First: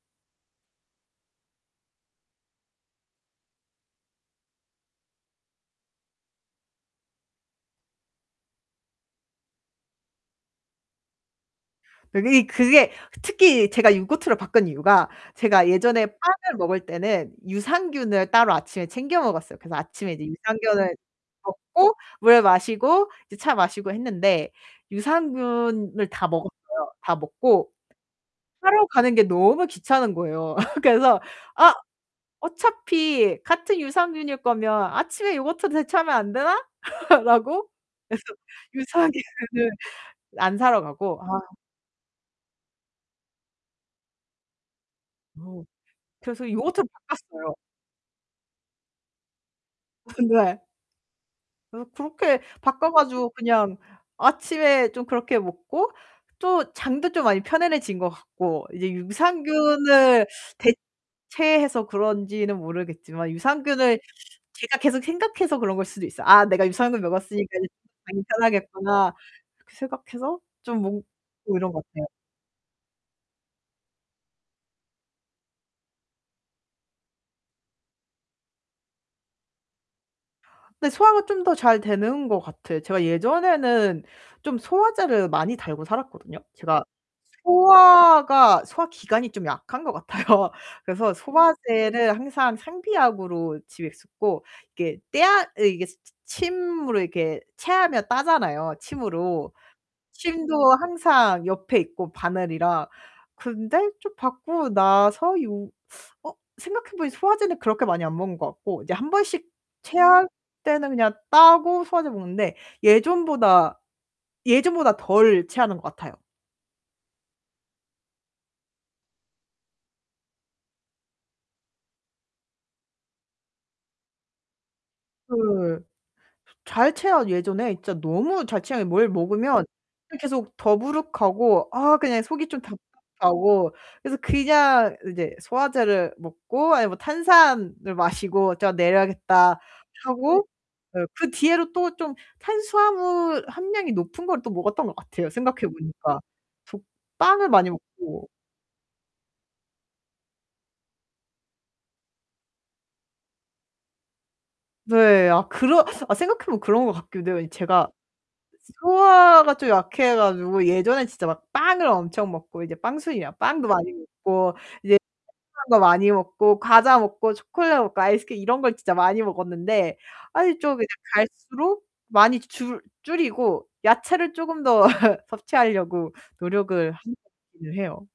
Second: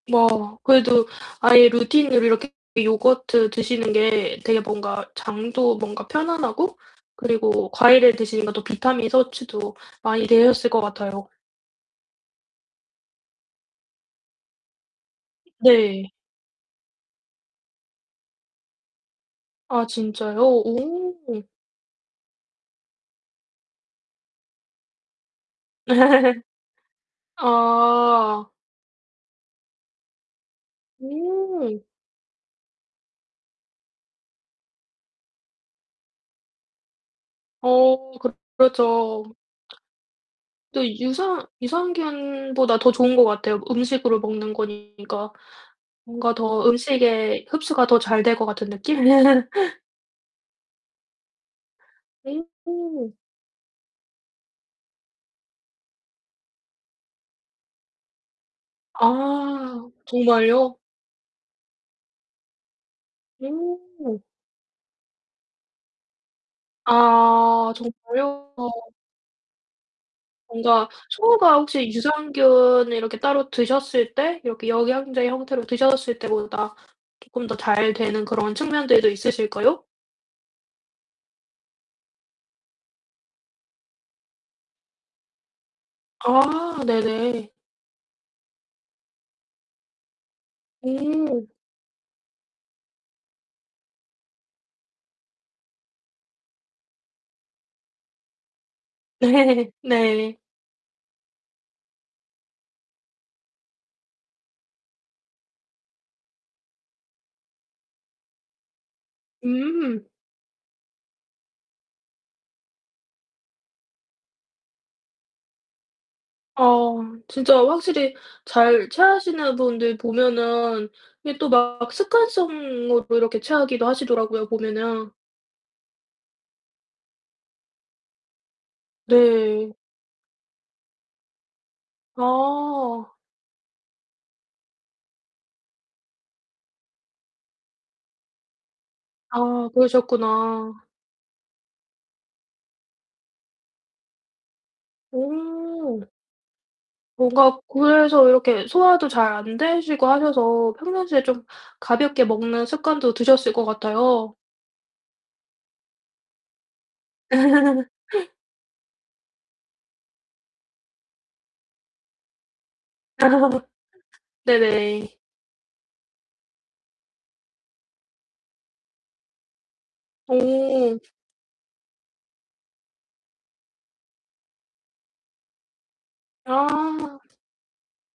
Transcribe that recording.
뭐, 그래도 아예 루틴으로 이렇게 요거트 드시는 게 되게 뭔가 장도 뭔가 편안하고 그리고 과일을 드시는 것도 비타민 섭취도 많이 되셨을 것 같아요. 그게 그게 특히 제가 요거트를 바꾼 이유가 제가 예전에 네. 빵을 먹을 때는 유산균을 따로 아침에 챙겨 먹었어요. 그래서 아 아침에 이제 진짜요? 유산균을 오. 먹고 물을 마시고 이제 차 마시고 했는데 유산균을 다 먹었어요. 다 먹고 어. 사러 가는 게 너무 귀찮은 거예요. 그래서 '아 오. 어차피 같은 유산균일 거면 아침에 요거트로 대체하면 안 되나?' 라고 어 그래서 그렇 그렇죠. 유산균을 안 사러 또 가고 유산 아 유산균보다 더 좋은 것 같아요. 음식으로 먹는 거니까 어 뭔가 그래서 더 요거트로 음식에 바꿨어요. 흡수가 더 잘 될 것 같은 느낌? 근데 그래서 그렇게 바꿔 오. 가지고 그냥 아침에 좀 그렇게 먹고 또 장도 좀 많이 편안해진 것 같고 이제 아, 유산균을 정말요? 대체해서 그런지는 모르겠지만 유산균을 오. 제가 계속 생각해서 그런 걸 수도 있어요. '아 내가 유산균 먹었으니까 이제 아 많이 정말요? 편하겠구나.' 그렇게 생각해서 좀 뭔가 뭔 소화가 [unintelligible] 이런 것 혹시 같아요. 유산균을 이렇게 따로 드셨을 때 이렇게 영양제 형태로 드셨을 때보다 쪼끔 더 잘 되는 그런 측면들도 있으실까요? 근데 소화가 좀 더 잘 되는 것 같아. 제가 예전에는 좀 소화제를 많이 달고 살았거든요. 제가 아 네네. 소화가 소화기관이 좀 약한 것 같아요. 그래서 오. 소화제를 항상 상비약으로 집에 쓰고 이게 떼아 이게 치 침으로 이렇게 체하면 따잖아요 침으로. 네 네. 침도 항상 옆에 있고 바늘이랑 근데 좀 바꾸고 나서 요 어 생각해보니 소화제는 그렇게 많이 안 먹는 것 같고 이제 1 번씩 음. 체할 때는 그냥 따고 소화제 먹는데 예전보다 예전보다 덜 체하는 것 같아요. 아 진짜 확실히 잘 체하시는 분들 보면은 이게 또 막 습관성으로 이렇게 체하기도 하시더라고요 보면은. 그 잘 체하 예전에 진짜 너무 잘 체하 뭘 먹으면 네. 계속 더부룩하고 아 그냥 속이 좀 아. 답답하고 그래서 그냥 이제 소화제를 먹고 아니면 뭐 탄산을 마시고 '자 내려야겠다.' 아 하고 그러셨구나. 그 뒤로 또 좀 탄수화물 함량이 높은 걸 또 먹었던 것 같아요 오. 생각해보니까. 저 빵을 뭔가 많이 그래서 먹고 이렇게 소화도 잘 안 되시고 하셔서 평상시에 좀 가볍게 먹는 습관도 드셨을 것 같아요. 네, 아 그런 아 생각해보면 그런 것 같기도 해요. 제가 소화가 좀 약해 가지고 예전에 진짜 막 빵을 엄청 먹고 이제 빵순이야. 아. 빵도 많이 먹고 이제 네네. [unintelligible] 거 많이 먹고 과자 먹고 초콜릿 먹고 아이스크림 이런 걸 진짜 많이 먹었는데 아니 좀 이제 오. 갈수록 많이 줄 줄이고 야채를 쪼금 더 섭취하려고 노력을 하는 아. 것 같기는 해요.